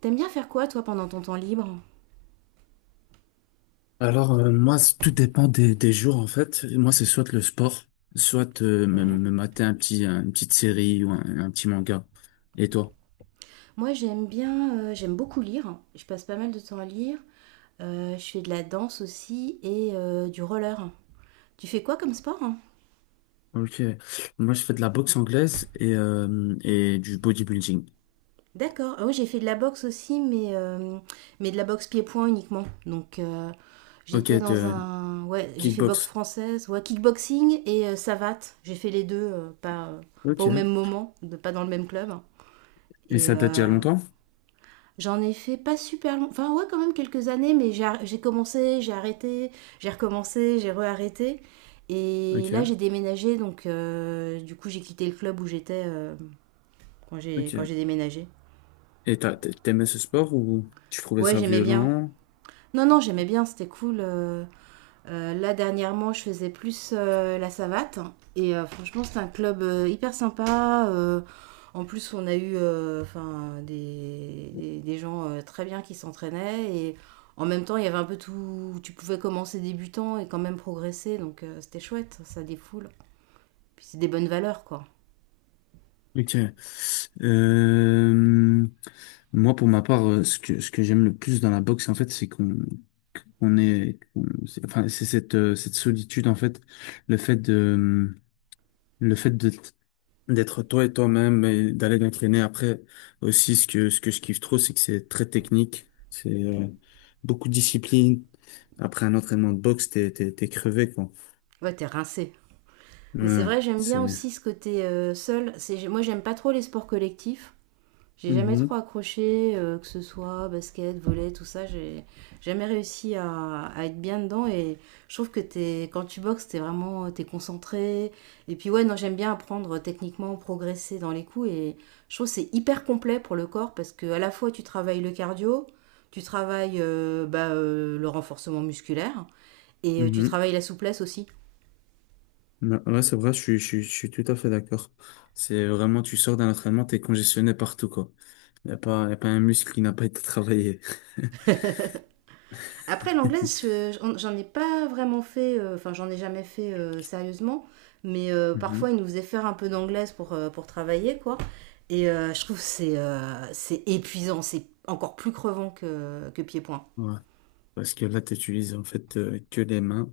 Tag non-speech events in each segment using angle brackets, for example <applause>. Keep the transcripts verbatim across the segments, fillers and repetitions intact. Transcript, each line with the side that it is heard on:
right: T'aimes bien faire quoi toi pendant ton temps libre?
left: Alors, euh, moi, c- tout dépend des, des jours, en fait. Moi, c'est soit le sport, soit euh, me,
right: Ouais.
left: me mater un petit, un- une petite série ou un, un petit manga. Et toi?
right: Moi j'aime bien, euh, j'aime beaucoup lire. Je passe pas mal de temps à lire. Euh, je fais de la danse aussi et euh, du roller. Tu fais quoi comme sport, hein?
left: Ok. Moi, je fais de la boxe anglaise et, euh, et du bodybuilding.
right: D'accord. Ah oui, j'ai fait de la boxe aussi, mais, euh, mais de la boxe pied-point uniquement. Donc euh,
left: Ok,
right: j'étais dans
left: de
right: un... Ouais, j'ai fait boxe
left: kickbox.
right: française, ouais, kickboxing et euh, savate. J'ai fait les deux, euh, pas, euh, pas
left: Ok.
right: au même moment, de, pas dans le même club.
left: Et
right: Et
left: ça date d'il y a
right: euh,
left: longtemps?
right: J'en ai fait pas super long, enfin ouais quand même quelques années, mais j'ai ar- j'ai commencé, j'ai arrêté, j'ai recommencé, j'ai re-arrêté. Et là j'ai
left: Ok,
right: déménagé, donc euh, du coup j'ai quitté le club où j'étais euh, quand j'ai quand
left: ok.
right: j'ai déménagé.
left: Et t'as, t'aimais ce sport ou tu trouvais
right: Ouais
left: ça
right: j'aimais bien.
left: violent?
right: Non non j'aimais bien, c'était cool. euh. Euh, là, dernièrement, je faisais plus euh, la savate. Et euh, franchement, c'est un club euh, hyper sympa. euh, en plus, on a eu euh, enfin, des, des, des gens euh, très bien qui s'entraînaient. Et en même temps, il y avait un peu tout. Tu pouvais commencer débutant et quand même progresser. Donc, euh, c'était chouette. Ça défoule. Puis, c'est des bonnes valeurs, quoi.
left: Ok. Euh, Moi, pour ma part, euh, ce que, ce que j'aime le plus dans la boxe, en fait, c'est qu'on qu'on est, qu'on- c'est- enfin, c'est cette, euh, cette solitude, en fait, le fait de, le fait de d'être toi et toi-même et d'aller t'entraîner. Après, aussi ce que ce que je kiffe trop, c'est que c'est très technique, c'est euh, beaucoup de discipline. Après un entraînement de boxe, t'es t'es t'es crevé, quoi.
right: Ouais, t'es rincé. Mais c'est
left: ouais
right: vrai, j'aime bien
left: c'est
right: aussi ce côté euh, seul. C'est, moi, j'aime pas trop les sports collectifs. J'ai jamais
left: Mhm.
right: trop accroché, euh, que ce soit basket, volley, tout ça. J'ai jamais réussi à, à être bien dedans. Et je trouve que t'es, quand tu boxes, t'es vraiment t'es concentré. Et puis ouais, non, j'aime bien apprendre techniquement, progresser dans les coups. Et je trouve que c'est hyper complet pour le corps parce que à la fois tu travailles le cardio, tu travailles euh, bah, euh, le renforcement musculaire et euh, tu
left: Mhm.
right: travailles la souplesse aussi.
left: Ouais, ouais, c'est vrai, je suis, je suis, je suis tout à fait d'accord. C'est vraiment, tu sors d'un entraînement, t'es congestionné partout, quoi. Y a pas, y a pas un muscle qui n'a pas été travaillé. <laughs>
right: Après, l'anglaise, j'en ai pas vraiment fait, euh, enfin, j'en ai jamais fait euh, sérieusement, mais euh, parfois,
left: Mhm.
right: ils nous faisaient faire un peu d'anglaise pour, euh, pour travailler, quoi. Et euh, je trouve que c'est euh, c'est épuisant, c'est encore plus crevant que, que pied-point.
left: Ouais. Parce que là, t'utilises en fait euh, que les mains.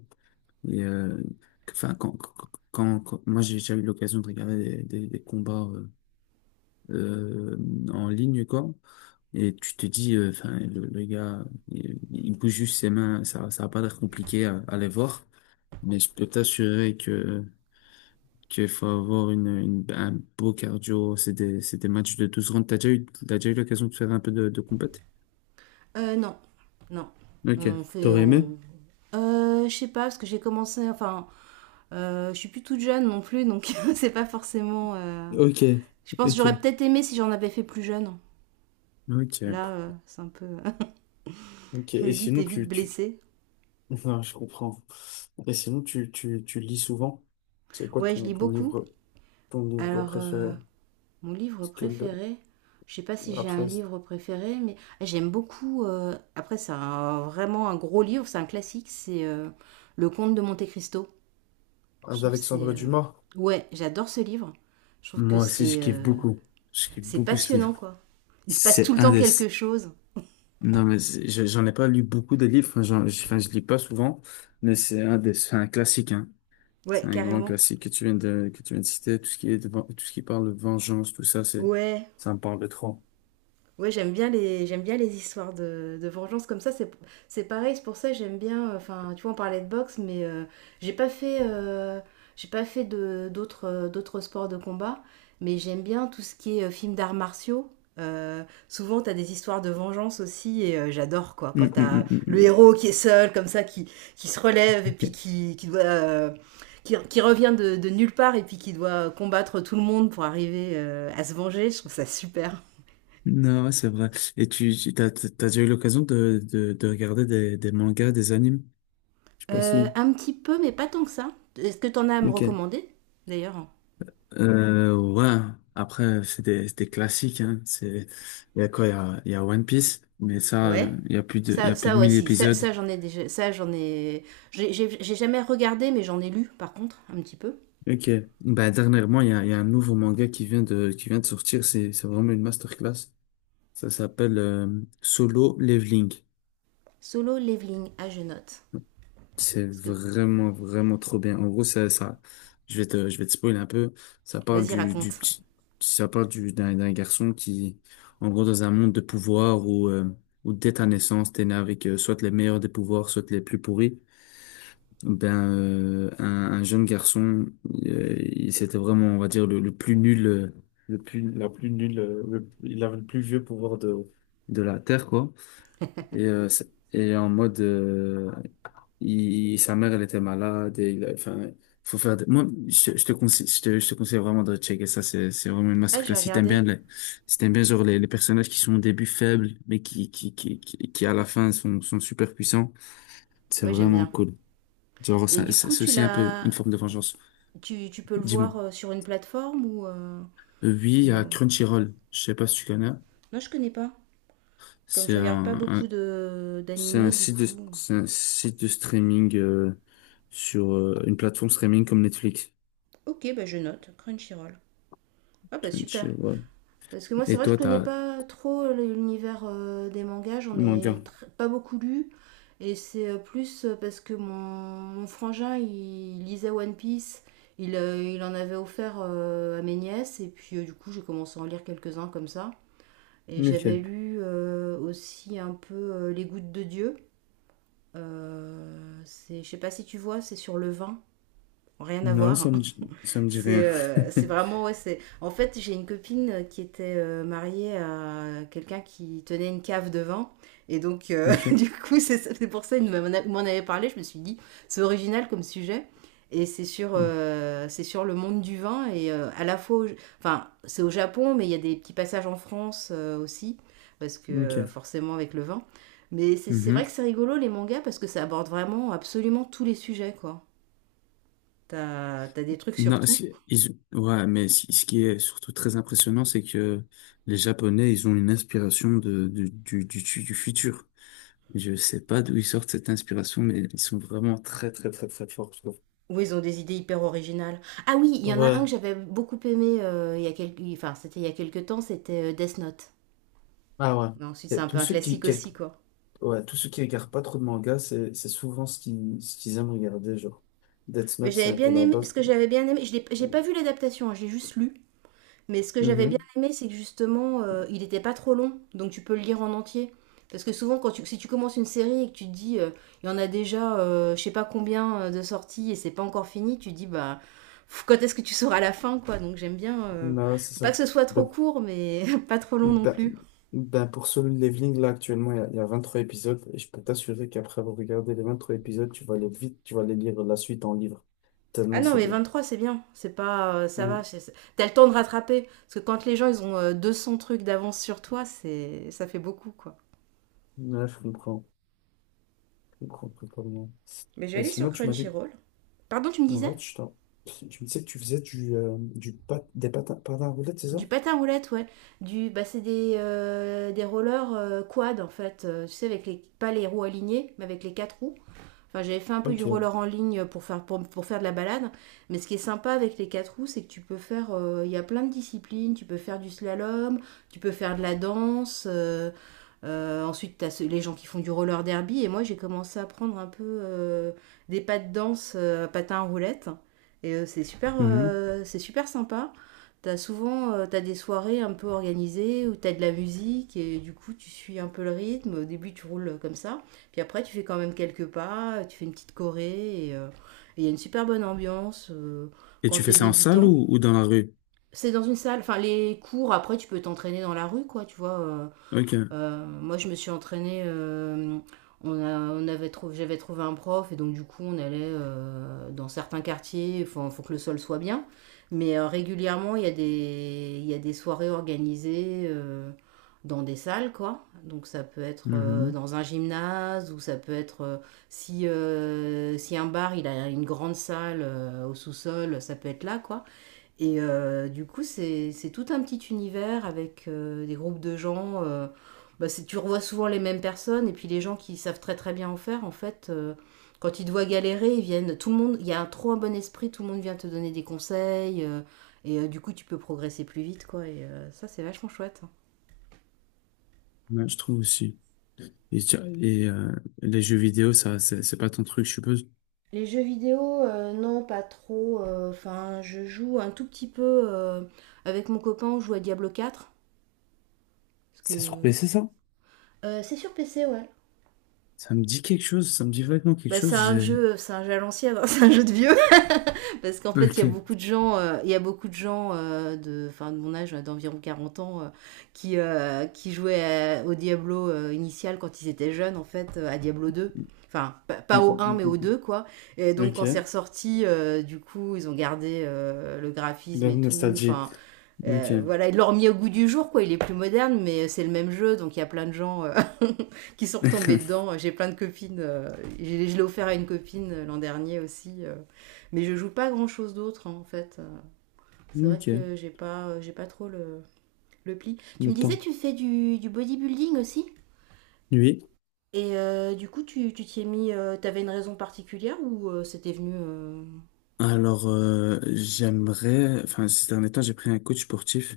left: Et, euh, enfin, quand, quand, quand, quand- moi, j'ai déjà eu l'occasion de regarder des, des, des combats euh, euh, en ligne, quoi. Et tu te dis, euh, enfin, le, le gars, il, il bouge juste ses mains, ça, ça va pas l'air compliqué à, à les voir. Mais je peux t'assurer que qu'il faut avoir une, une- un beau cardio. C'est des, c'est des matchs de douze rounds. T'as déjà eu, t'as déjà eu l'occasion de faire un peu de, de combat.
right: Euh, non, non.
left: Ok.
right: On fait.
left: T'aurais aimé?
right: On... Euh, je sais pas, parce que j'ai commencé. Enfin, euh, je suis plus toute jeune non plus, donc <laughs> c'est pas forcément. euh,
left: Ok,
right: Je pense que j'aurais
left: ok,
right: peut-être aimé si j'en avais fait plus jeune. Là,
left: ok,
right: euh, c'est un peu. <laughs>
left: ok.
right: Je
left: Et
right: me dis, t'es
left: sinon,
right: vite
left: tu, tu...
right: blessée.
left: <laughs> Non, je comprends. Et sinon, tu, tu, tu lis souvent. C'est quoi
right: Ouais, je
left: ton,
right: lis
left: ton
right: beaucoup.
left: livre, ton livre
right: Alors, euh,
left: préféré?
right: mon livre
left: Parce que le-
right: préféré, je sais pas si j'ai un
left: Après, c'est-
right: livre préféré, mais j'aime beaucoup. euh, après, c'est un- vraiment un gros livre, c'est un classique, c'est euh, Le Comte de Monte Cristo. Je trouve que c'est.
left: Alexandre
right: euh,
left: Dumas.
right: Ouais, j'adore ce livre. Je trouve que
left: Moi aussi, je
right: c'est
left: kiffe
right: euh,
left: beaucoup. Je kiffe
right: c'est
left: beaucoup ce
right: passionnant,
left: livre.
right: quoi. Il se passe tout
left: C'est
right: le
left: un
right: temps
left: des,
right: quelque chose.
left: Non, mais c'est- je- j'en ai pas lu beaucoup de livres, enfin, j'en- je, enfin, je lis pas souvent, mais c'est un des, c'est un classique, hein. C'est
right: Ouais,
left: un grand
right: carrément.
left: classique que tu viens de, que tu viens de citer. Tout ce qui est de ven- tout ce qui parle de vengeance, tout ça, c'est,
right: Ouais.
left: ça me parle de trop.
right: Oui, j'aime bien les j'aime bien les histoires de, de vengeance comme ça. C'est c'est pareil, c'est pour ça que j'aime bien. Enfin, tu vois, on parlait de boxe, mais euh, j'ai pas fait euh, j'ai pas fait de d'autres euh, d'autres sports de combat, mais j'aime bien tout ce qui est euh, film d'arts martiaux. Euh, souvent, t'as des histoires de vengeance aussi, et euh, j'adore quoi. Quand
left: Hum, hum,
right: t'as
left: hum, hum,
right: le
left: hum.
right: héros qui est seul, comme ça, qui qui se relève et
left: Ok.
right: puis qui qui doit euh, qui, qui revient de, de nulle part et puis qui doit combattre tout le monde pour arriver euh, à se venger, je trouve ça super.
left: Non, ouais, c'est vrai. Et tu, tu- t'as, t'as t'as déjà eu l'occasion de, de, de regarder des, des mangas, des animes? Je sais pas
right: Euh,
left: si.
right: un petit peu, mais pas tant que ça. Est-ce que t'en as à me
left: Ok.
right: recommander, d'ailleurs?
left: Euh, ouais. Après, c'est des, c'est des classiques, hein. C'est, il y a quoi? Il y a, il y a One Piece, mais ça,
right: Ouais.
left: euh, il y a plus de, il y
right: Ça,
left: a plus
right: ça
left: de mille
right: aussi, ça,
left: épisodes.
right: ça j'en ai déjà, ça j'en ai, j'ai j'ai- j'ai jamais regardé, mais j'en ai lu par contre, un petit peu.
left: Ok. Bah, dernièrement, il y a, il y a un nouveau manga qui vient de, qui vient de sortir. C'est, c'est vraiment une masterclass. Ça s'appelle euh, Solo Leveling.
right: Solo Leveling, ah je note.
left: C'est
right: Parce que,
left: vraiment, vraiment trop bien. En gros, ça, ça, je vais te, je vais te spoiler un peu. Ça parle
right: vas-y
left: du, du
right: raconte.
left: petit, ça parle du, d'un, d'un garçon qui, en gros, dans un monde de pouvoir où, euh, où dès ta naissance, t'es né avec euh, soit les meilleurs des pouvoirs, soit les plus pourris. Ben, euh, un, un jeune garçon, euh, il- c'était vraiment, on va dire, le, le plus nul, euh, le plus, la plus nulle, euh, le- il avait le plus vieux pouvoir de, de la Terre, quoi. Et, euh, ça- et en mode, euh, il, il- sa mère, elle était malade, et il a- enfin, faut faire des- Moi, je, je te conseille, je te, je te conseille vraiment de checker ça, c'est, c'est vraiment une
right: Ah j'ai
left: masterclass. Si t'aimes
right: regardé,
left: bien les, si t'aimes bien, genre, les, les personnages qui sont au début faibles, mais qui, qui, qui, qui, qui à la fin sont, sont super puissants, c'est
right: oui j'aime
left: vraiment
right: bien.
left: cool. Genre,
right: Et
left: ça-
right: du
left: ça-
right: coup
left: c'est
right: tu
left: aussi un peu
right: l'as,
left: une forme de vengeance.
right: tu, tu peux le
left: Dis-moi.
right: voir euh, sur une plateforme ou, euh,
left: Euh, Oui, il y a
right: ou... euh,
left: Crunchyroll. Je sais pas si tu connais.
right: Non je connais pas, comme je
left: C'est
right: regarde pas
left: un,
right: beaucoup
left: un-
right: de
left: c'est un
right: d'animés du
left: site de,
right: coup.
left: c'est un site de streaming euh, sur euh, une plateforme streaming comme Netflix.
right: Ok bah je note, Crunchyroll. Ah bah super.
left: Crunchyroll.
right: Parce que moi, c'est
left: Et
right: vrai que je
left: toi,
right: connais
left: t'as
right: pas trop l'univers euh, des mangas, j'en
left: manga.
right: ai tr- pas beaucoup lu. Et c'est euh, plus euh, parce que mon, mon frangin, il lisait One Piece, il, euh, il en avait offert euh, à mes nièces, et puis euh, du coup, j'ai commencé à en lire quelques-uns comme ça. Et j'avais
left: Ok.
right: lu euh, aussi un peu euh, Les Gouttes de Dieu. Euh, c'est, je sais pas si tu vois, c'est sur le vin. Rien à
left: Non, ça
right: voir.
left: me, dit- ça me dit rien.
right: C'est
left: <laughs>
right: euh, c'est vraiment, ouais, c'est... En fait, j'ai une copine qui était euh, mariée à quelqu'un qui tenait une cave de vin. Et donc, euh, <laughs>
left: Ok.
right: du coup, c'est c'est pour ça qu'il m'en a- m'en avait parlé. Je me suis dit, c'est original comme sujet. Et c'est sur, euh, c'est sur le monde du vin. Et euh, à la fois, au- enfin, c'est au Japon, mais il y a des petits passages en France euh, aussi. Parce que euh,
left: Ok.
right: forcément, avec le vin. Mais c'est c'est vrai que
left: Mhm.
right: c'est rigolo, les mangas, parce que ça aborde vraiment absolument tous les sujets, quoi. T'as, t'as des trucs sur
left: Non,
right: tout.
left: ce qui- ils- ouais, mais ce ce qui est surtout très impressionnant, c'est que les Japonais, ils ont une inspiration de, de- du, du, du futur. Je sais pas d'où ils sortent cette inspiration, mais ils sont vraiment très, très, très, très forts, je trouve.
right: Oui, ils ont des idées hyper originales. Ah oui, il y en a un
left: Ouais,
right: que j'avais beaucoup aimé euh, il y a quelques... Enfin, c'était il y a quelques temps, c'était euh, Death Note.
left: ah ouais.
right: Mais ensuite, c'est
left: Et
right: un
left: Tous
right: peu un
left: ceux qui,
right: classique
left: qui-
right: aussi, quoi.
left: Ouais, tous ceux qui regardent pas trop de mangas, c'est, c'est souvent ce qu'ils, ce qu'ils aiment regarder, genre. Death
right: Mais
left: Note, c'est
right: j'avais
left: un peu
right: bien
left: la
right: aimé...
left: base.
right: Ce que
left: pour-
right: j'avais bien aimé... Je l'ai- j'ai pas vu l'adaptation, hein, j'ai juste lu. Mais ce que j'avais bien
left: Mhm.
right: aimé, c'est que justement, euh, il n'était pas trop long, donc tu peux le lire en entier. Parce que souvent, quand tu, si tu commences une série et que tu te dis, euh, il y en a déjà, euh, je sais pas combien euh, de sorties et c'est pas encore fini, tu te dis, bah, pff, quand est-ce que tu sauras la fin, quoi. Donc j'aime bien. euh,
left: Non, c'est
right: faut pas
left: ça.
right: que ce soit trop
left: Ben,
right: court, mais <laughs> pas trop long non
left: ben,
right: plus.
left: ben, pour Solo Leveling, là, actuellement, il y, a il y a vingt-trois épisodes, et je peux t'assurer qu'après avoir regardé les vingt-trois épisodes, tu vas aller vite, tu vas aller lire la suite en livre.
right: Ah
left: Tellement
right: non,
left: c'est
right: mais
left: bien.
right: vingt-trois, c'est bien. C'est pas, euh, ça va.
left: Mhm.
right: c'est- c'est- T'as le temps de rattraper. Parce que quand les gens, ils ont euh, deux cents trucs d'avance sur toi, c'est, ça fait beaucoup, quoi.
left: Ouais, je comprends. Je comprends, totalement.
right: Mais je vais
left: Et
right: aller sur
left: sinon, tu m'as dit que
right: Crunchyroll. Pardon, tu me disais?
left: ouais, tu, t'en- tu me disais que tu faisais du, euh, du pat- des patins, patins à roulettes, c'est ça?
right: Du patin à roulettes, ouais. Du, bah, c'est des, euh, des rollers euh, quad en fait. Euh, tu sais, avec les, pas les roues alignées, mais avec les quatre roues. Enfin, j'avais fait un peu du
left: Ok.
right: roller en ligne pour faire, pour, pour faire de la balade. Mais ce qui est sympa avec les quatre roues, c'est que tu peux faire. euh, Il y a plein de disciplines. Tu peux faire du slalom, tu peux faire de la danse. euh, euh, ensuite, tu as les gens qui font du roller derby. Et moi, j'ai commencé à prendre un peu euh, des pas de danse, euh, patins à roulettes. Et euh, c'est super,
left: Mhm.
right: euh, c'est super sympa. T'as souvent euh, t'as des soirées un peu organisées où t'as de la musique et du coup tu suis un peu le rythme. Au début tu roules comme ça, puis après tu fais quand même quelques pas, tu fais une petite choré et euh, et il y a une super bonne ambiance euh,
left: Et
right: quand
left: tu fais
right: t'es
left: ça en salle
right: débutant.
left: ou, ou dans la rue?
right: C'est dans une salle, enfin les cours après tu peux t'entraîner dans la rue quoi, tu vois. euh,
left: Ok.
right: euh, moi, je me suis entraînée. euh, on a, on avait trouvé, j'avais trouvé un prof et donc du coup, on allait euh, dans certains quartiers. Il faut, faut que le sol soit bien. Mais euh, régulièrement, il y a des, il y a des soirées organisées euh, dans des salles, quoi. Donc ça peut être euh,
left: Mhm.
right: dans un gymnase ou ça peut être euh, si, euh, si un bar, il a une grande salle euh, au sous-sol, ça peut être là, quoi. Et euh, du coup, c'est c'est tout un petit univers avec euh, des groupes de gens. euh, bah, c'est- tu revois souvent les mêmes personnes, et puis les gens qui savent très très bien en faire, en fait, euh, quand ils te voient galérer, ils viennent. Tout le monde, il y a un, trop un bon esprit, tout le monde vient te donner des conseils, euh, et euh, du coup, tu peux progresser plus vite, quoi. Et euh, ça, c'est vachement chouette.
left: Ouais, je trouve aussi. Et, tu- et, euh, les jeux vidéo, ça, c'est c'est pas ton truc, je suppose.
right: Les jeux vidéo, euh, non, pas trop. euh, Enfin, je joue un tout petit peu euh, avec mon copain, on joue à Diablo quatre, parce
left: C'est sur
right: que.
left: P C, ça?
right: Euh, c'est sur P C, ouais.
left: Ça me dit quelque chose, ça me dit vaguement quelque
right: Bah, c'est
left: chose.
right: un
left: j'ai-
right: vieux, c'est un jeu à l'ancienne, hein, <laughs> c'est un jeu de vieux. <laughs> Parce qu'en fait, il y a
left: Ok.
right: beaucoup de gens, euh, il y a beaucoup de gens euh, de, enfin, de mon âge, euh, d'environ quarante ans, euh, qui, euh, qui jouaient à- au Diablo euh, initial quand ils étaient jeunes, en fait, euh, à Diablo deux. Enfin, pa-
left: Mm,
right: pas au un,
left: mm,
right: mais
left: mm,
right: au deux,
left: mm.
right: quoi. Et donc, quand c'est
left: Ok.
right: ressorti, euh, du coup, ils ont gardé euh, le graphisme
left: La
right: et tout.
left: nostalgie.
right: Enfin, euh,
left: Ok.
right: voilà, ils l'ont remis au goût du jour, quoi. Il est plus moderne, mais c'est le même jeu. Donc, il y a plein de gens euh, qui sont retombées
left: <laughs>
right: dedans. J'ai plein de copines. euh, j'ai- je l'ai offert à une copine euh, l'an dernier aussi. euh, mais je joue pas grand chose d'autre hein, en fait. Euh, C'est vrai
left: Ok.
right: que j'ai pas, euh, j'ai pas trop le, le pli. Tu me
left: Le
right: disais,
left: temps.
right: tu fais du, du bodybuilding aussi?
left: Oui.
right: Et euh, du coup, tu tu t'y es mis. euh, T'avais une raison particulière ou euh, c'était venu. euh,
left: Alors, euh, j'aimerais, enfin, ces derniers temps, j'ai pris un coach sportif.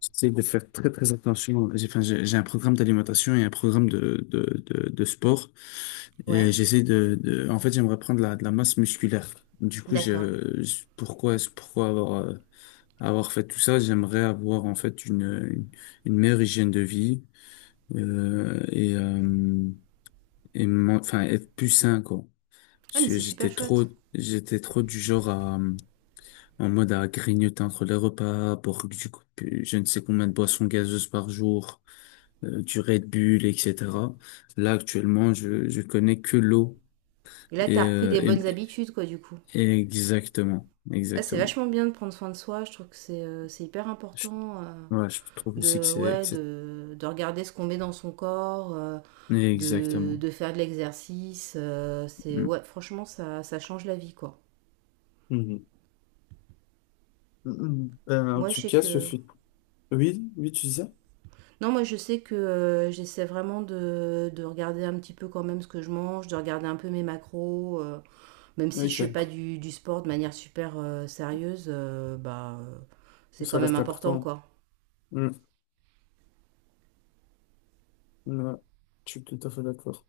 left: J'essaie de faire très, très attention. J'ai, enfin, j'ai j'ai un programme d'alimentation et un programme de, de, de, de sport.
right: Ouais.
left: Et j'essaie de, de, en fait, j'aimerais prendre la, de la masse musculaire. Du coup,
right: D'accord.
left: je, je- pourquoi, pourquoi avoir, euh, avoir fait tout ça? J'aimerais avoir, en fait, une, une, une meilleure hygiène de vie, euh, et, euh, et, m'en- enfin, être plus sain, quoi.
right: Ah,
left: Parce
right: mais
left: que
right: c'est super
left: j'étais trop,
right: chouette.
left: j'étais trop du genre à, en mode à grignoter entre les repas, à boire du coup, pu- je ne sais combien de boissons gazeuses par jour, euh, du Red Bull, et cetera. Là, actuellement, je, je connais que l'eau.
right: Et là,
left: Et,
right: t'as repris
left: euh,
right: des
left: et-
right: bonnes habitudes, quoi, du coup.
left: et exactement,
right: Ah, c'est
left: exactement.
right: vachement bien de prendre soin de soi. Je trouve que c'est euh, c'est hyper
left: Je,
right: important. euh,
left: ouais, je trouve aussi que
right: de,
left: c'est, que
right: ouais,
left: c'est-
right: de, de regarder ce qu'on met dans son corps, euh, de,
left: exactement.
right: de faire de l'exercice. euh, c'est
left: Mm.
right: ouais, franchement, ça, ça change la vie, quoi.
left: Mhm. Mhm. Ben, en
right: Moi, je
left: tout
right: sais
left: cas, ce
right: que
left: fut... Oui, oui, tu disais?
right: non, moi, je sais que euh, j'essaie vraiment de, de regarder un petit peu quand même ce que je mange, de regarder un peu mes macros, euh, même si je ne fais pas
left: Ok,
right: du, du sport de manière super euh, sérieuse, euh, bah, euh, c'est
left: ça
right: quand même
left: reste
right: important,
left: important.
right: quoi.
left: Mhm. Ouais. Je suis tout à fait d'accord.